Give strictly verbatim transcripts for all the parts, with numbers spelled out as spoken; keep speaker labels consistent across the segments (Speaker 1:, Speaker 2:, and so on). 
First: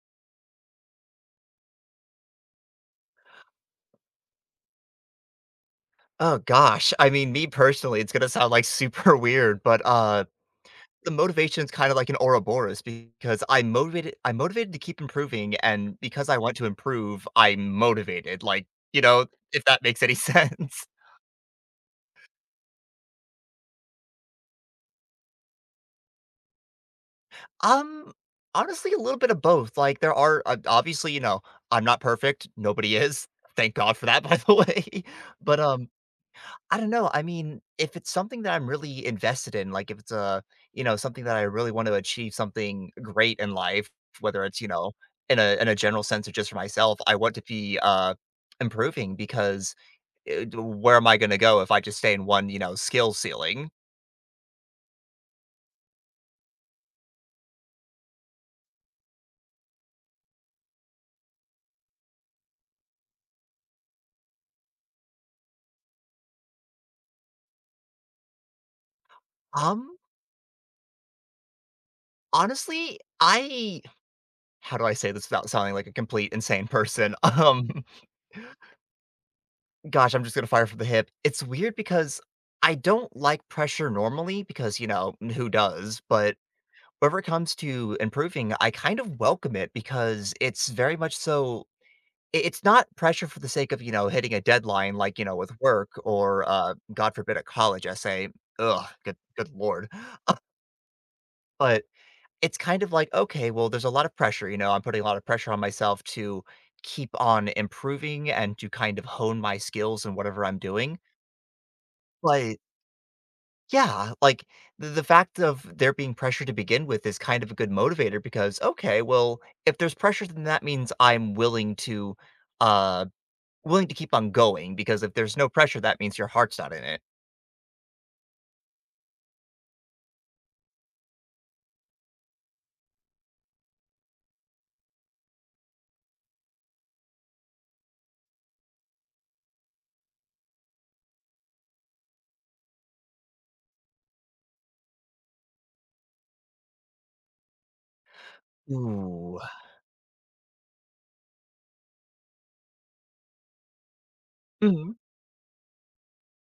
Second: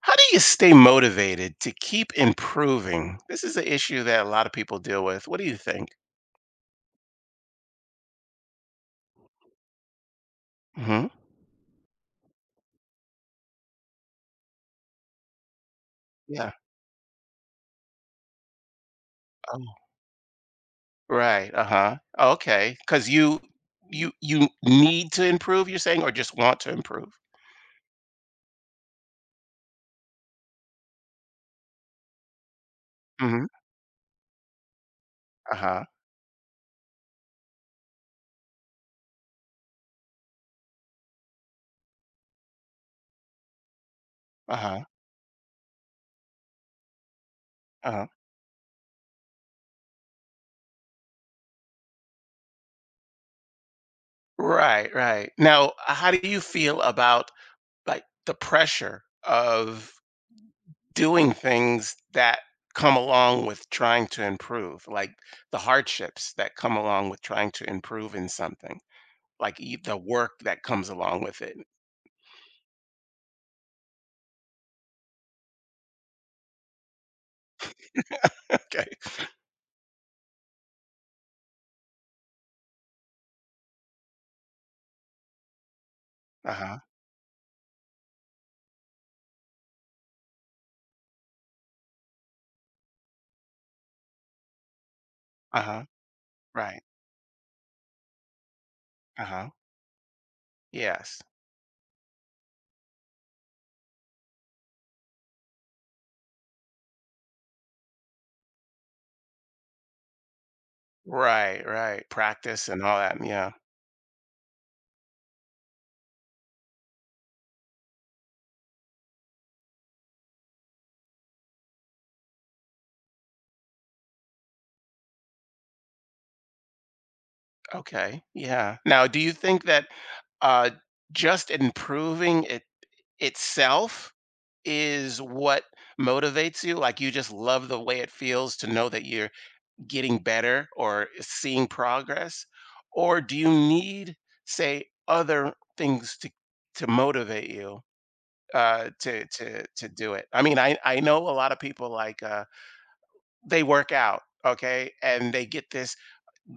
Speaker 1: How do you stay motivated to keep improving? This is an issue that a lot of people deal with. What do you think?
Speaker 2: Oh gosh, I mean, me personally, it's gonna sound like super weird, but uh,
Speaker 1: Hmm.
Speaker 2: the motivation's kind of like an Ouroboros because I'm motivated. I'm motivated to keep improving, and because I
Speaker 1: Yeah.
Speaker 2: want to improve, I'm motivated. Like, you know, if
Speaker 1: Oh,
Speaker 2: that makes any sense.
Speaker 1: right. Uh huh. Okay. Because you you you need to improve. You're saying, or just want to improve.
Speaker 2: Um, Honestly, a little bit of both. Like, there are uh, obviously, you know, I'm not perfect. Nobody is.
Speaker 1: Hmm.
Speaker 2: Thank God for that, by the way.
Speaker 1: Uh
Speaker 2: But
Speaker 1: huh.
Speaker 2: um, I don't know. I mean, if it's something that I'm really invested in, like if it's a, you know, something that I really want to achieve something great in life, whether
Speaker 1: Uh
Speaker 2: it's, you
Speaker 1: huh.
Speaker 2: know, in a in a general sense or just for myself, I want to be
Speaker 1: Uh huh.
Speaker 2: uh improving because uh, d- where am I going to go if I just stay in one, you know, skill ceiling?
Speaker 1: Right. Right. Now, how do you feel about like the pressure of doing things that come along with trying to improve, like the hardships that come along with trying to improve in something? Like, e the
Speaker 2: Um,
Speaker 1: work that comes along with it.
Speaker 2: Honestly, I how do I say this without sounding like a complete insane person? Um,
Speaker 1: Okay.
Speaker 2: gosh, I'm just going to fire from the hip. It's weird because I don't like pressure normally because, you know, who does? But
Speaker 1: Uh-huh.
Speaker 2: whenever it comes to improving, I kind of welcome it because it's very much so I it's not pressure for the sake of, you know, hitting a deadline like, you know, with
Speaker 1: Uh-huh.
Speaker 2: work or, uh,
Speaker 1: Right.
Speaker 2: God forbid, a college essay. Ugh, good good
Speaker 1: Uh-huh.
Speaker 2: lord.
Speaker 1: Yes.
Speaker 2: But it's kind of like, okay, well, there's a lot of pressure, you know, I'm putting a lot of pressure on myself to keep on improving and to kind of hone my skills in whatever I'm doing.
Speaker 1: Right, right.
Speaker 2: But
Speaker 1: Practice and all that. Yeah.
Speaker 2: yeah, like the the fact of there being pressure to begin with is kind of a good motivator because okay, well, if there's pressure, then that means I'm willing to, uh, willing to keep on going because if there's no pressure, that means your heart's not in it.
Speaker 1: Okay. Yeah. Now, do you think that, uh, just improving it itself is what motivates you? Like, you just love the way it feels to know that you're getting better or seeing progress? Or do you need, say, other things to to motivate you? uh, to
Speaker 2: Ooh.
Speaker 1: to to do it. I mean, I I know a lot of people like uh, they work out, okay,
Speaker 2: Mhm.
Speaker 1: and they get this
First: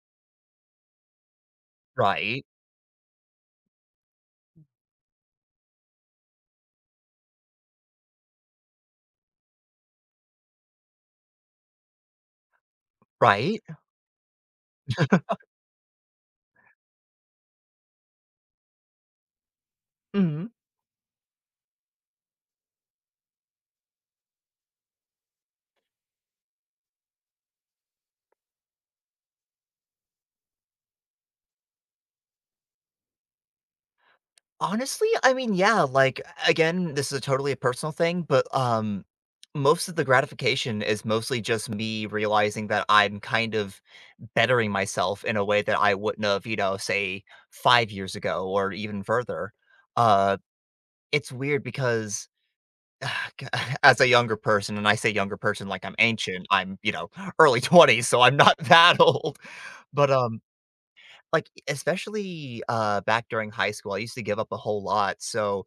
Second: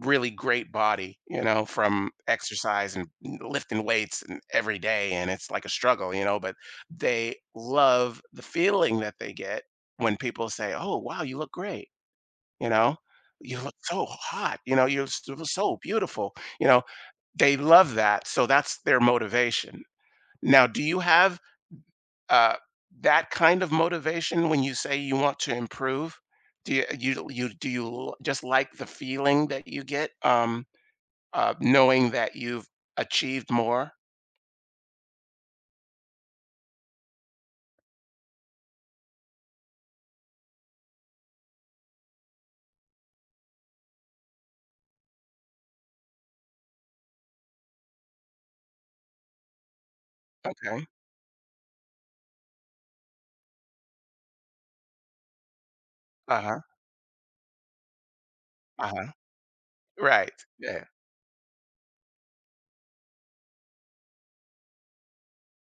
Speaker 1: really great body, you know, from
Speaker 2: Right,
Speaker 1: exercise and lifting weights and every day, and it's like a struggle, you know, but they love the feeling that they get when people say, "Oh, wow, you look great," you know. You
Speaker 2: right.
Speaker 1: look so hot, you know. You're s- so beautiful, you know. They love that, so that's their motivation.
Speaker 2: Mhm.
Speaker 1: Now, do you have uh, that kind of motivation when you say you want to improve? Do you you you do you l- Just like the feeling that you get, um, uh, knowing that you've achieved more?
Speaker 2: Honestly, I mean, yeah, like, again, this is a totally a personal thing, but, um, most of the gratification is mostly just me realizing that I'm kind of bettering myself in a way that I wouldn't have, you know, say, five years ago or even further. Uh,
Speaker 1: Okay.
Speaker 2: it's weird because g as a younger person, and I say younger person like I'm ancient,
Speaker 1: Uh-huh.
Speaker 2: I'm, you know, early twenties, so I'm not that
Speaker 1: Uh-huh.
Speaker 2: old, but,
Speaker 1: Right.
Speaker 2: um
Speaker 1: Yeah.
Speaker 2: like, e, especially, uh, back during high school, I used to give up a whole lot, so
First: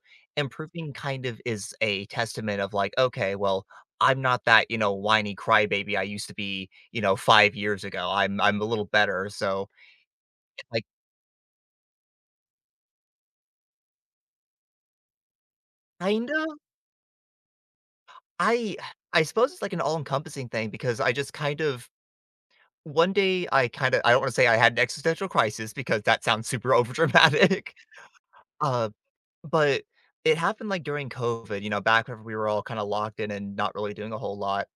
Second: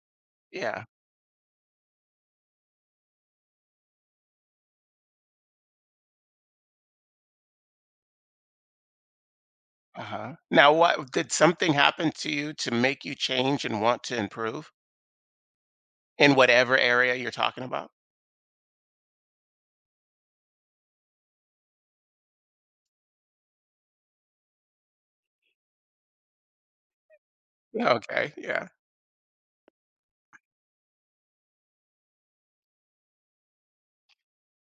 Speaker 1: Yeah.
Speaker 2: improving kind of is a testament of like, "Okay, well, I'm not that, you know, whiny crybaby I used to be, you know, five years ago. I'm I'm a little better." So,
Speaker 1: Uh-huh. Now,
Speaker 2: like,
Speaker 1: what did something happen to you to make you change and want to improve
Speaker 2: kind
Speaker 1: in
Speaker 2: of
Speaker 1: whatever area you're talking about?
Speaker 2: I I suppose it's like an all-encompassing thing because I just kind of one day I kinda I don't wanna say I had an existential crisis because that sounds super overdramatic,
Speaker 1: Yeah, okay. Yeah.
Speaker 2: uh but it happened, like, during COVID, you know, back whenever we were all kinda locked in and not really doing a whole lot.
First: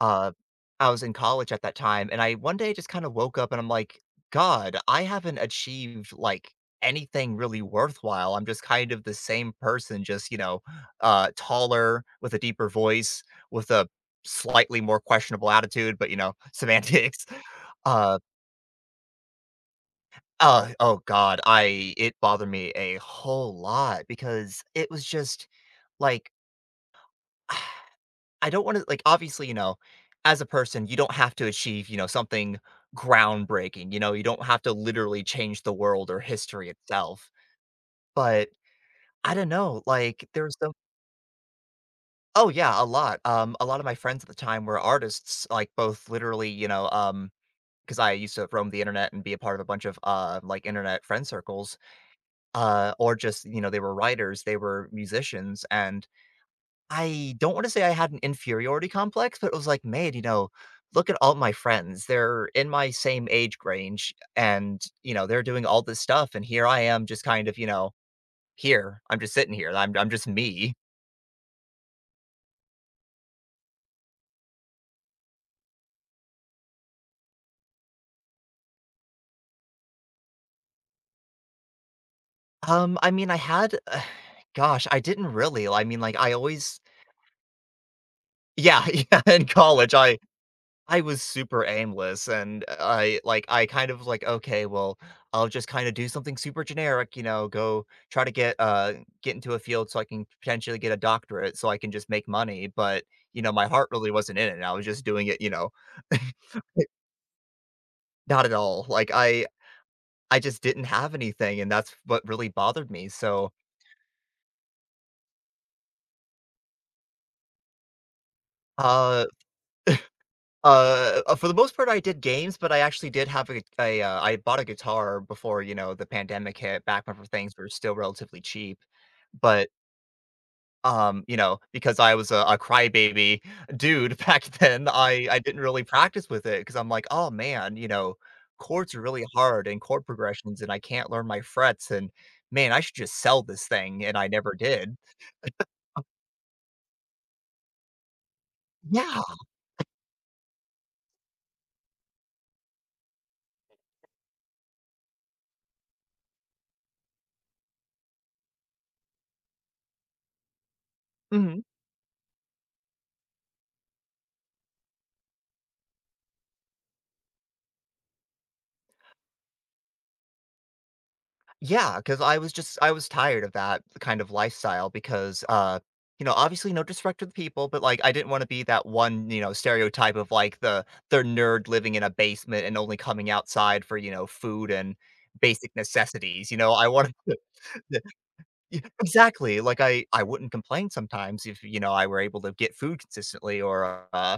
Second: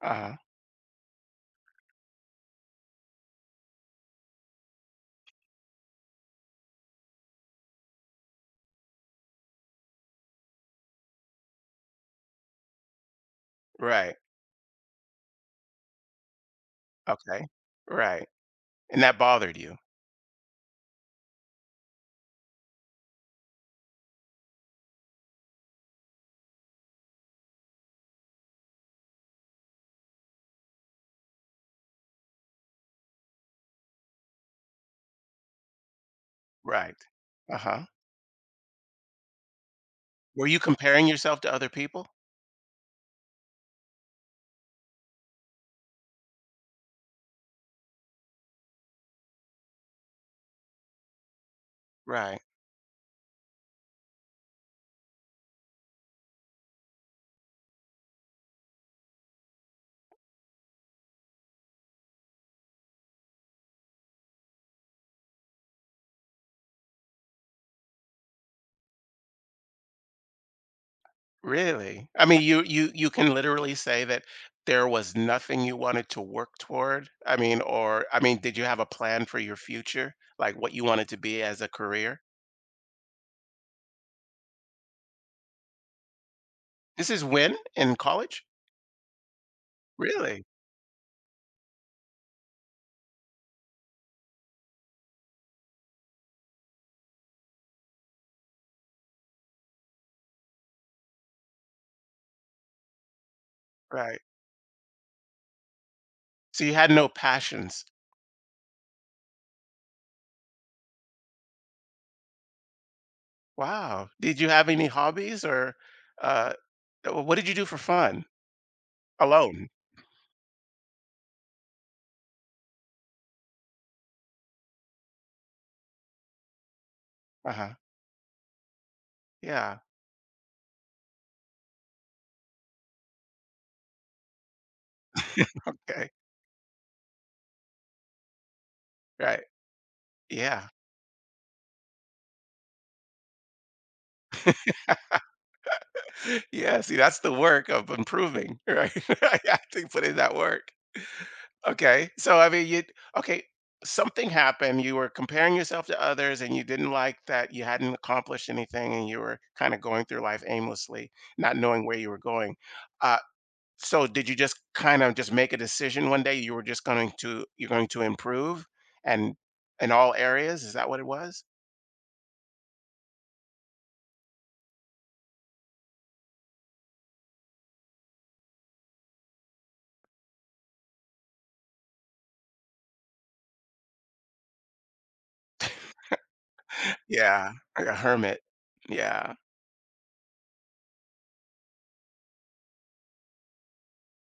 Speaker 2: Uh,
Speaker 1: Uh-huh.
Speaker 2: I was in college at that time, and I one day just kinda woke up and I'm like, "God, I haven't achieved, like, anything really worthwhile. I'm just kind of the same person, just, you know, uh, taller, with a deeper voice, with a
Speaker 1: Right.
Speaker 2: slightly more questionable attitude, but, you know, semantics."
Speaker 1: Okay.
Speaker 2: Uh,
Speaker 1: Right. And that bothered you.
Speaker 2: uh, oh god, I it bothered me a whole lot because it was just, like I don't wanna like, obviously, you know, as a person, you don't have to achieve, you know, something groundbreaking, you know, you don't have to literally change the world or history
Speaker 1: Right.
Speaker 2: itself,
Speaker 1: Uh-huh.
Speaker 2: but I don't know, like,
Speaker 1: Were
Speaker 2: there's
Speaker 1: you
Speaker 2: some.
Speaker 1: comparing yourself to other people?
Speaker 2: Oh, yeah, a lot, um, a lot of my friends at the time were artists, like, both literally, you know, um, because I used to roam the internet and be a part of a bunch of, uh, like, internet friend circles,
Speaker 1: Right.
Speaker 2: uh, or just, you know, they were writers, they were musicians, and I don't wanna say I had an inferiority complex, but it was like, "Man, you know, look at all my friends. They're in my same age range and, you know, they're doing all this stuff, and here I am just kind of, you know, here. I'm just sitting here. I'm I'm just me."
Speaker 1: Really? I mean, you you you can literally say that there was nothing you wanted to work toward. I mean, or I mean, did you have a plan for your future? Like what you wanted to be as a career?
Speaker 2: Um, I mean, I had gosh, I didn't really. I mean, like, I always
Speaker 1: This is when in college?
Speaker 2: yeah, yeah, in college, I
Speaker 1: Really?
Speaker 2: I was super aimless and uh, I like I kind of like, okay, well, I'll just kind of do something super generic, you know, go try to get uh get into a field so I can potentially get a doctorate so I can just make money. But, you know, my heart really
Speaker 1: Right.
Speaker 2: wasn't in it. I was just doing it, you know.
Speaker 1: So you had no passions.
Speaker 2: Not at all. Like I I just didn't have anything and that's what really bothered me. So
Speaker 1: Wow. Did you have any hobbies or uh uh, what did you do for fun?
Speaker 2: uh
Speaker 1: Alone.
Speaker 2: Uh, uh, for the most part, I did games, but I actually did have a a, uh, I bought a guitar before, you know, the pandemic hit, back whenever things were
Speaker 1: Uh-huh.
Speaker 2: still relatively cheap. But,
Speaker 1: Yeah.
Speaker 2: um, you know, because I was a, a crybaby dude back then, I I didn't really
Speaker 1: Okay.
Speaker 2: practice with it because I'm like, oh man, you know, chords are really
Speaker 1: Right.
Speaker 2: hard and chord progressions,
Speaker 1: Yeah.
Speaker 2: and I can't learn my frets, and man, I should just sell this thing, and I never did.
Speaker 1: Yeah, see, that's the work of improving, right?
Speaker 2: Yeah.
Speaker 1: I have to put in that work. Okay, so I mean, you okay, something happened, you were comparing yourself to others, and you didn't like that you hadn't accomplished anything, and you were kinda going through life aimlessly, not
Speaker 2: Mhm.
Speaker 1: knowing where you were going. Uh, so did you just kind of just make a decision one day, you were just going to you're going to improve and in all areas? Is that what it was?
Speaker 2: Yeah, because I was just I was tired of that kind of lifestyle because, uh, you know, obviously no disrespect to the people, but, like, I didn't wanna be that one, you know, stereotype of, like, the the nerd living in a basement and only coming outside for, you know, food and basic necessities, you know, I wanted to.
Speaker 1: Yeah, like a hermit.
Speaker 2: Yeah,
Speaker 1: Yeah,
Speaker 2: exactly, like, I I wouldn't complain sometimes if, you know, I were able to get food consistently or, uh,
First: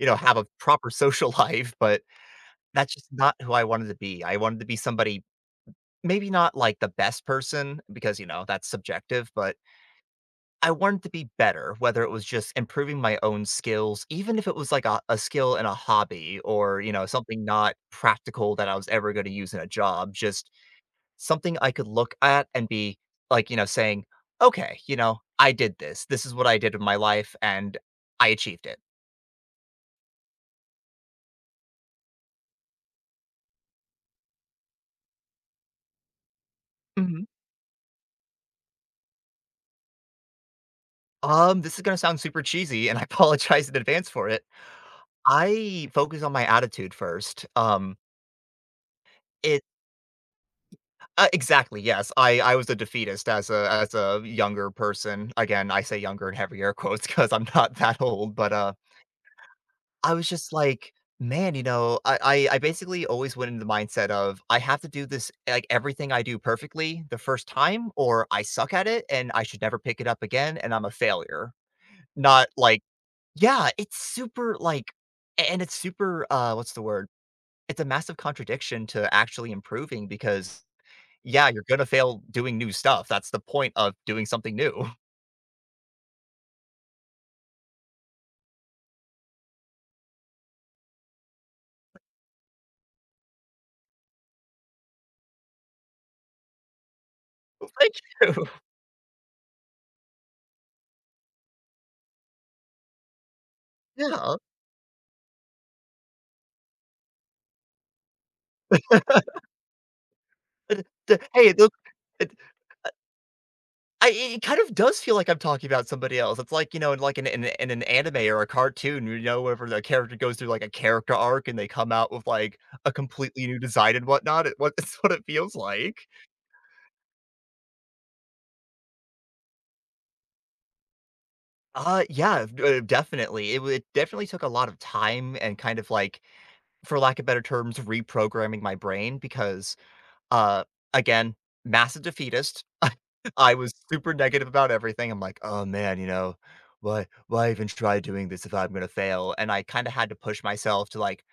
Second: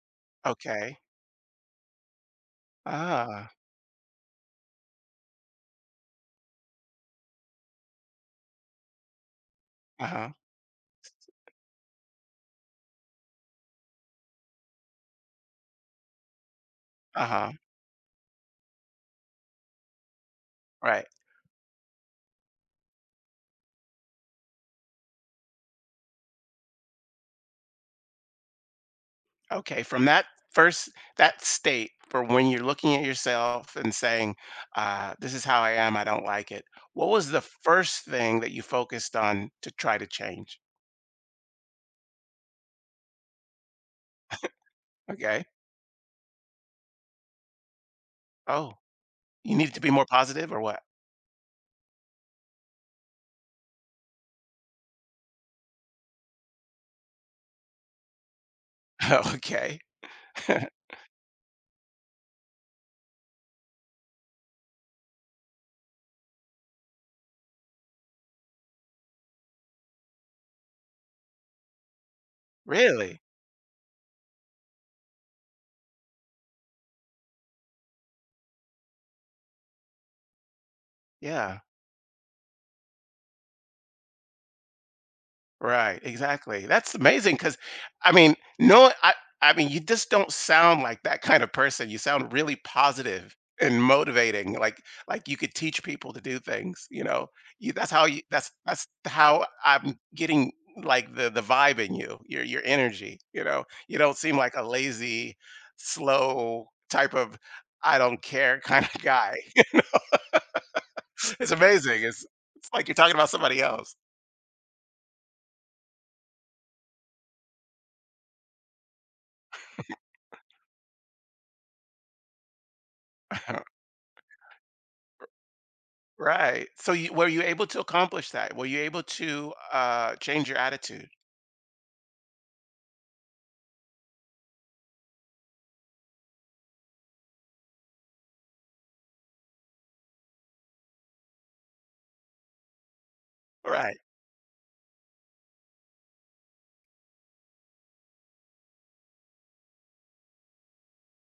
Speaker 2: you know, have a proper
Speaker 1: okay.
Speaker 2: social life, but that's just not
Speaker 1: Ah,
Speaker 2: who I wanted to be. I wanted to be somebody. Maybe not like the best person because, you know, that's subjective, but
Speaker 1: uh-huh,
Speaker 2: I wanted to be better, whether it was just improving my own skills, even if it was like a, a skill in a hobby or, you know, something
Speaker 1: uh-huh,
Speaker 2: not practical that I was ever going to use in a job, just
Speaker 1: right.
Speaker 2: something I could look at and be like, you know, saying, okay, you know, I did this. This is what I did in my life and I achieved it.
Speaker 1: Okay, from that first that state for when you're looking at yourself and saying, uh, "This is how I am, I don't like it." What
Speaker 2: Hmm.
Speaker 1: was the first thing that you focused on to try to change?
Speaker 2: Um, this is gonna sound super cheesy, and I apologize in advance for it.
Speaker 1: Okay.
Speaker 2: I focus on my attitude first. Um,
Speaker 1: Oh, you needed to be more positive or what?
Speaker 2: Uh, exactly, yes. I I was a defeatist as a as a younger person. Again, I say younger in heavy air quotes because 'cause I'm not that old, but, uh,
Speaker 1: Okay.
Speaker 2: I was just like, "Man," you know, I I I basically always went in the mindset of, "I have to do this like, everything I do perfectly the first time, or I suck at it, and I should never pick it up again, and I'm a failure." Not like.
Speaker 1: Really?
Speaker 2: Yeah, it's super, like a and it's super, uh, what's the word? It's a massive contradiction to actually improving because yeah,
Speaker 1: Yeah.
Speaker 2: you're gonna fail doing new stuff. That's the point of doing something new.
Speaker 1: Right, exactly. That's amazing because, I mean, no, I, I mean, you just don't sound like that kind of person. You sound really positive and motivating, like like you could teach people to do things. You know, you, that's how you.
Speaker 2: Thank you.
Speaker 1: That's that's how I'm getting like the the vibe in you, your your energy. You know, you don't seem
Speaker 2: Yeah.
Speaker 1: like a lazy, slow type of I don't care kind of guy.
Speaker 2: Uh, the
Speaker 1: It's
Speaker 2: Hey, look,
Speaker 1: amazing. It's
Speaker 2: it
Speaker 1: it's like you're talking about somebody else.
Speaker 2: I it it kind of does feel like I'm talking about somebody else. It's like, you know, in like in in in an anime or a cartoon, you know, whenever the character goes through like a character arc and they come out with like a completely new design and whatnot, it what it's what it feels like.
Speaker 1: Right. So you were you able to accomplish that? Were you able to uh change your attitude?
Speaker 2: Uh, yeah, uh, definitely. It wa it definitely took a lot of time and kind of like, for lack of better terms, reprogramming my brain because Uh, again, massive defeatist. I was
Speaker 1: Right.
Speaker 2: super negative about everything. I'm like, "Oh, man, you know, why why even try doing this if I'm gonna fail?" And I kinda had to push myself to, like,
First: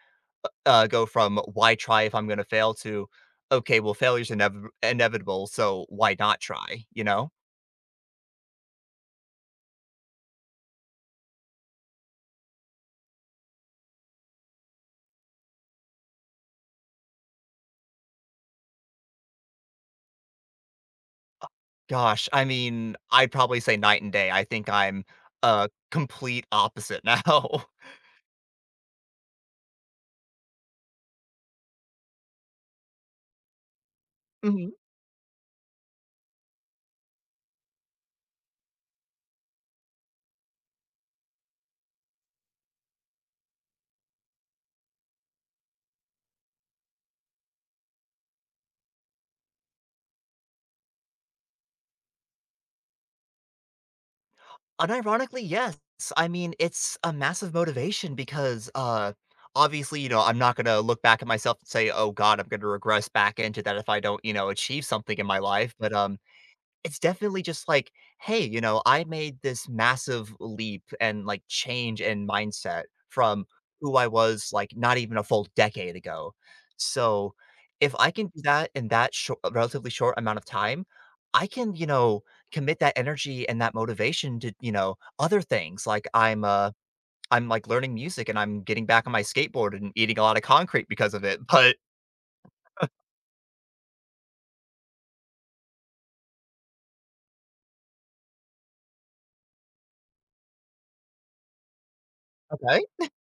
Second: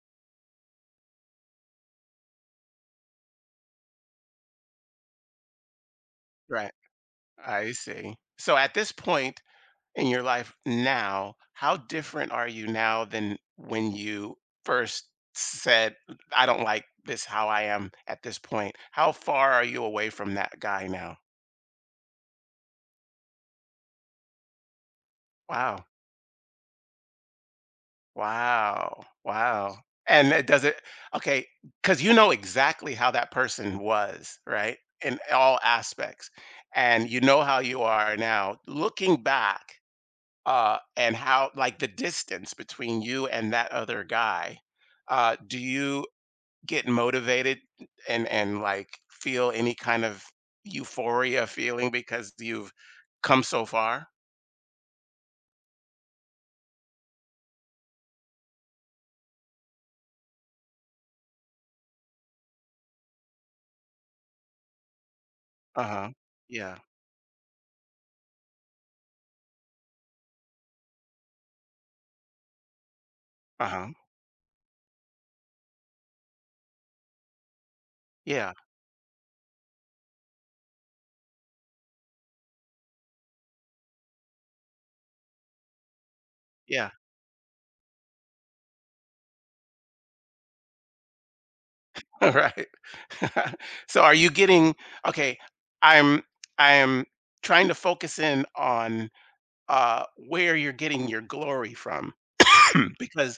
Speaker 2: u uh, go from, "Why try if I'm gonna fail?" to, "Okay, well, failure's inev inevitable, so why not
Speaker 1: Right.
Speaker 2: try?" You know?
Speaker 1: I see. So at this point in your life now, how different are you now than when you first said, I don't like this how I am at this point? How far are you away from that guy now?
Speaker 2: Gosh, I mean, I'd probably say night and day. I think I'm a
Speaker 1: Wow.
Speaker 2: complete opposite now.
Speaker 1: Wow, wow. And it does it okay? Because you know exactly how that person was, right? In all aspects. And you know how you are now. Looking back, uh, and how like the distance between you and that other guy, uh, do you get motivated and and like feel any kind of euphoria feeling because you've come so far?
Speaker 2: Unironically, yes. I mean, it's a massive motivation because, uh, obviously, you know, I'm not gonna look back at myself and say, "Oh god, I'm gonna regress back into that if I don't, you know, achieve something in my life." But,
Speaker 1: Uh-huh.
Speaker 2: um,
Speaker 1: Yeah.
Speaker 2: it's definitely just like, "Hey, you know, I made this massive leap and, like, change in mindset from
Speaker 1: Uh-huh.
Speaker 2: who I was, like, not even a full decade ago." So, if I can do
Speaker 1: Yeah.
Speaker 2: that in that shor relatively short amount of time, I can, you know, commit that energy and that motivation to, you know, other things, like, I'm, uh
Speaker 1: Yeah.
Speaker 2: I'm, like, learning music, and I'm getting back on my skateboard and eating a lot of concrete because of it, but
Speaker 1: Right. So are you getting okay, I'm I'm trying to focus in on, uh, where you're getting your glory from,
Speaker 2: okay.
Speaker 1: because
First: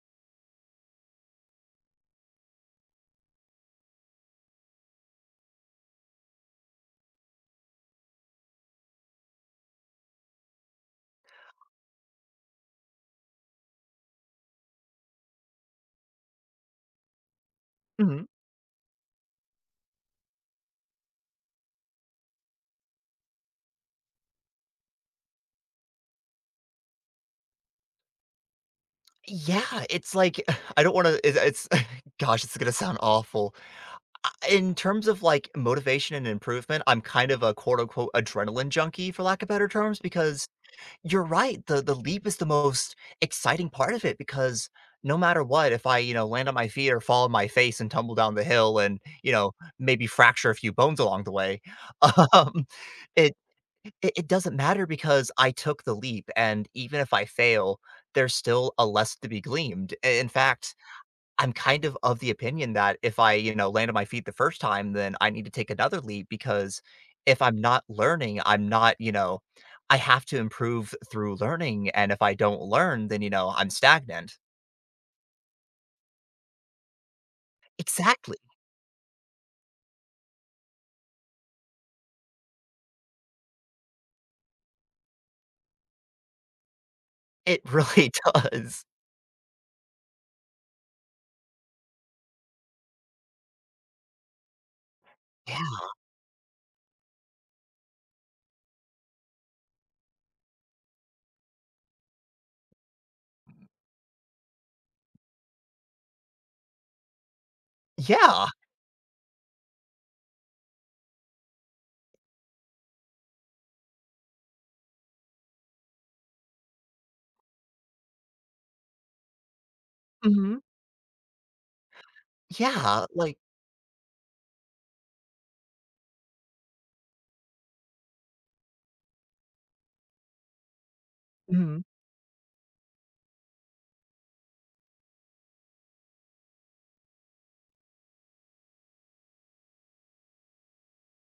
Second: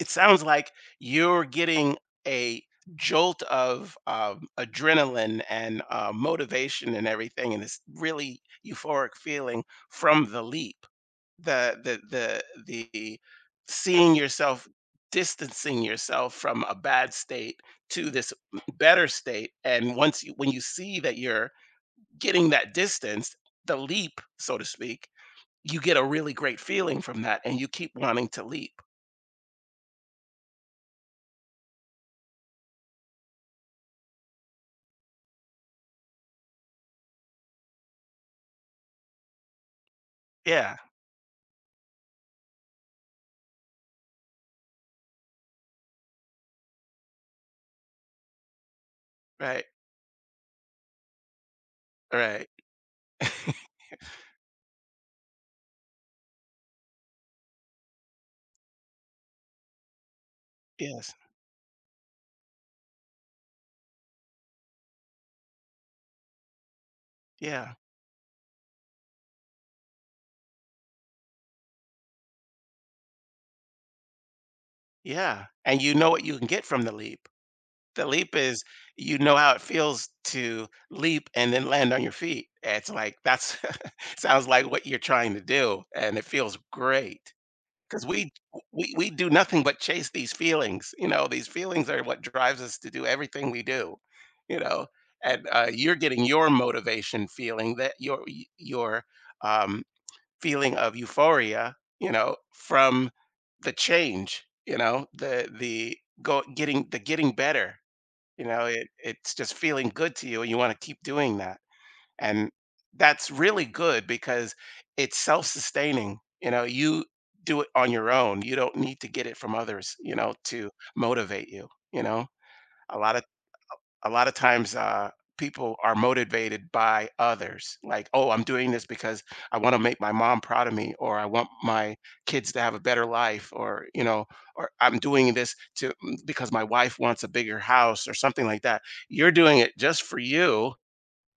Speaker 1: it sounds like you're getting a jolt of, um, adrenaline and, uh, motivation and everything, and this really euphoric feeling from the leap the the the the seeing yourself distancing yourself from a bad state to
Speaker 2: Mhm.
Speaker 1: this better state, and once you when you see that you're getting that distance, the leap, so to speak, you get a really great feeling from that and you keep wanting to leap.
Speaker 2: Yeah, it's like I don't wanna it's gosh, it's gonna sound awful. I In terms of, like, motivation and improvement, I'm kind of a, quote, unquote, "adrenaline junkie," for lack of better terms, because
Speaker 1: Yeah,
Speaker 2: you're right, the the leap is the most exciting part of it because no matter what, if I, you know, land on my feet or fall on my face and tumble down the hill and, you know,
Speaker 1: right,
Speaker 2: maybe fracture a few bones along the way,
Speaker 1: right,
Speaker 2: um, it it it doesn't matter because I took the leap, and even if I fail, there's still a lesson to be gleaned. I In fact,
Speaker 1: yes,
Speaker 2: I'm kind of of the opinion that if I, you know, land on my feet the first time, then I need to take another leap because if I'm
Speaker 1: yeah,
Speaker 2: not learning, I'm not, you know, I have to improve through learning. And if I don't learn, then, you know, I'm stagnant.
Speaker 1: yeah, and you know what you can get from the leap. The leap
Speaker 2: Exactly.
Speaker 1: is you know how it feels to leap and then land on your feet. It's like that's sounds like what you're trying to do, and it feels great.
Speaker 2: It
Speaker 1: Because
Speaker 2: really
Speaker 1: we
Speaker 2: does.
Speaker 1: we we do nothing but chase these feelings. You know, these feelings are what drives us to do everything we do. You know, and
Speaker 2: Yeah.
Speaker 1: uh, you're getting your motivation feeling that your y- your um, feeling of euphoria. You know, from the change. You know, the the go getting the getting better, you
Speaker 2: Yeah.
Speaker 1: know, it it's just feeling good to you and you wanna keep doing that, and that's really good because it's self-sustaining, you know, you do it on your own, you don't need to get it from others, you know,
Speaker 2: Hmm.
Speaker 1: to motivate you, you know? A
Speaker 2: Yeah.
Speaker 1: lot of
Speaker 2: Like,
Speaker 1: a lot of times uh, people are motivated by others like oh I'm doing this because I want to make my mom proud of me or I want
Speaker 2: mhm.
Speaker 1: my kids to have a better life or you know or I'm doing this to mm, because my wife wants a bigger house or something like that you're doing it just for you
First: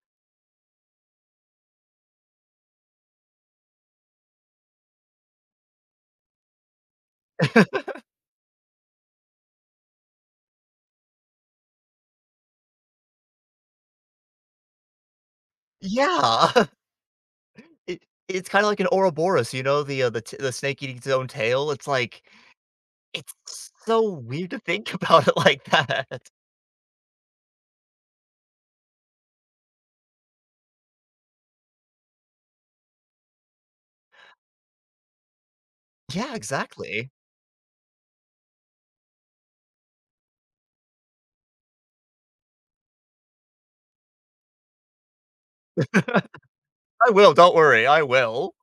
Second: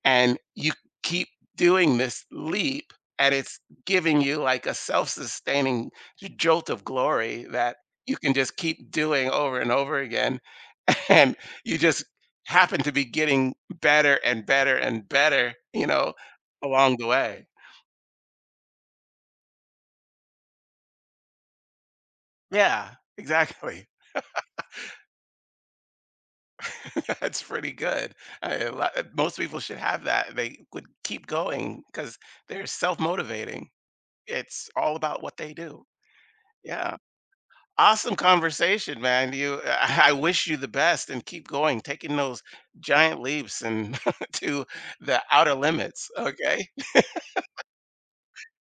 Speaker 1: and you keep doing this leap and it's giving you like a self-sustaining jolt of glory that you can just keep doing over and over again and you just happen to be getting better and better and better, you know,
Speaker 2: Yeah.
Speaker 1: along the way.
Speaker 2: It, it's kind of like an Ouroboros, you know, the uh, the t- the snake eating its own tail. It's like
Speaker 1: Yeah,
Speaker 2: it's
Speaker 1: exactly.
Speaker 2: so weird to think about it like that.
Speaker 1: That's pretty good. I, a lot- most people should have that. They would keep going because they're self motivating. It's all about what they do.
Speaker 2: Yeah,
Speaker 1: Yeah.
Speaker 2: exactly.
Speaker 1: Awesome conversation, man. You, I I wish you the best and keep going, taking those giant leaps and to the outer limits.
Speaker 2: I
Speaker 1: Okay.
Speaker 2: will, don't worry, I will.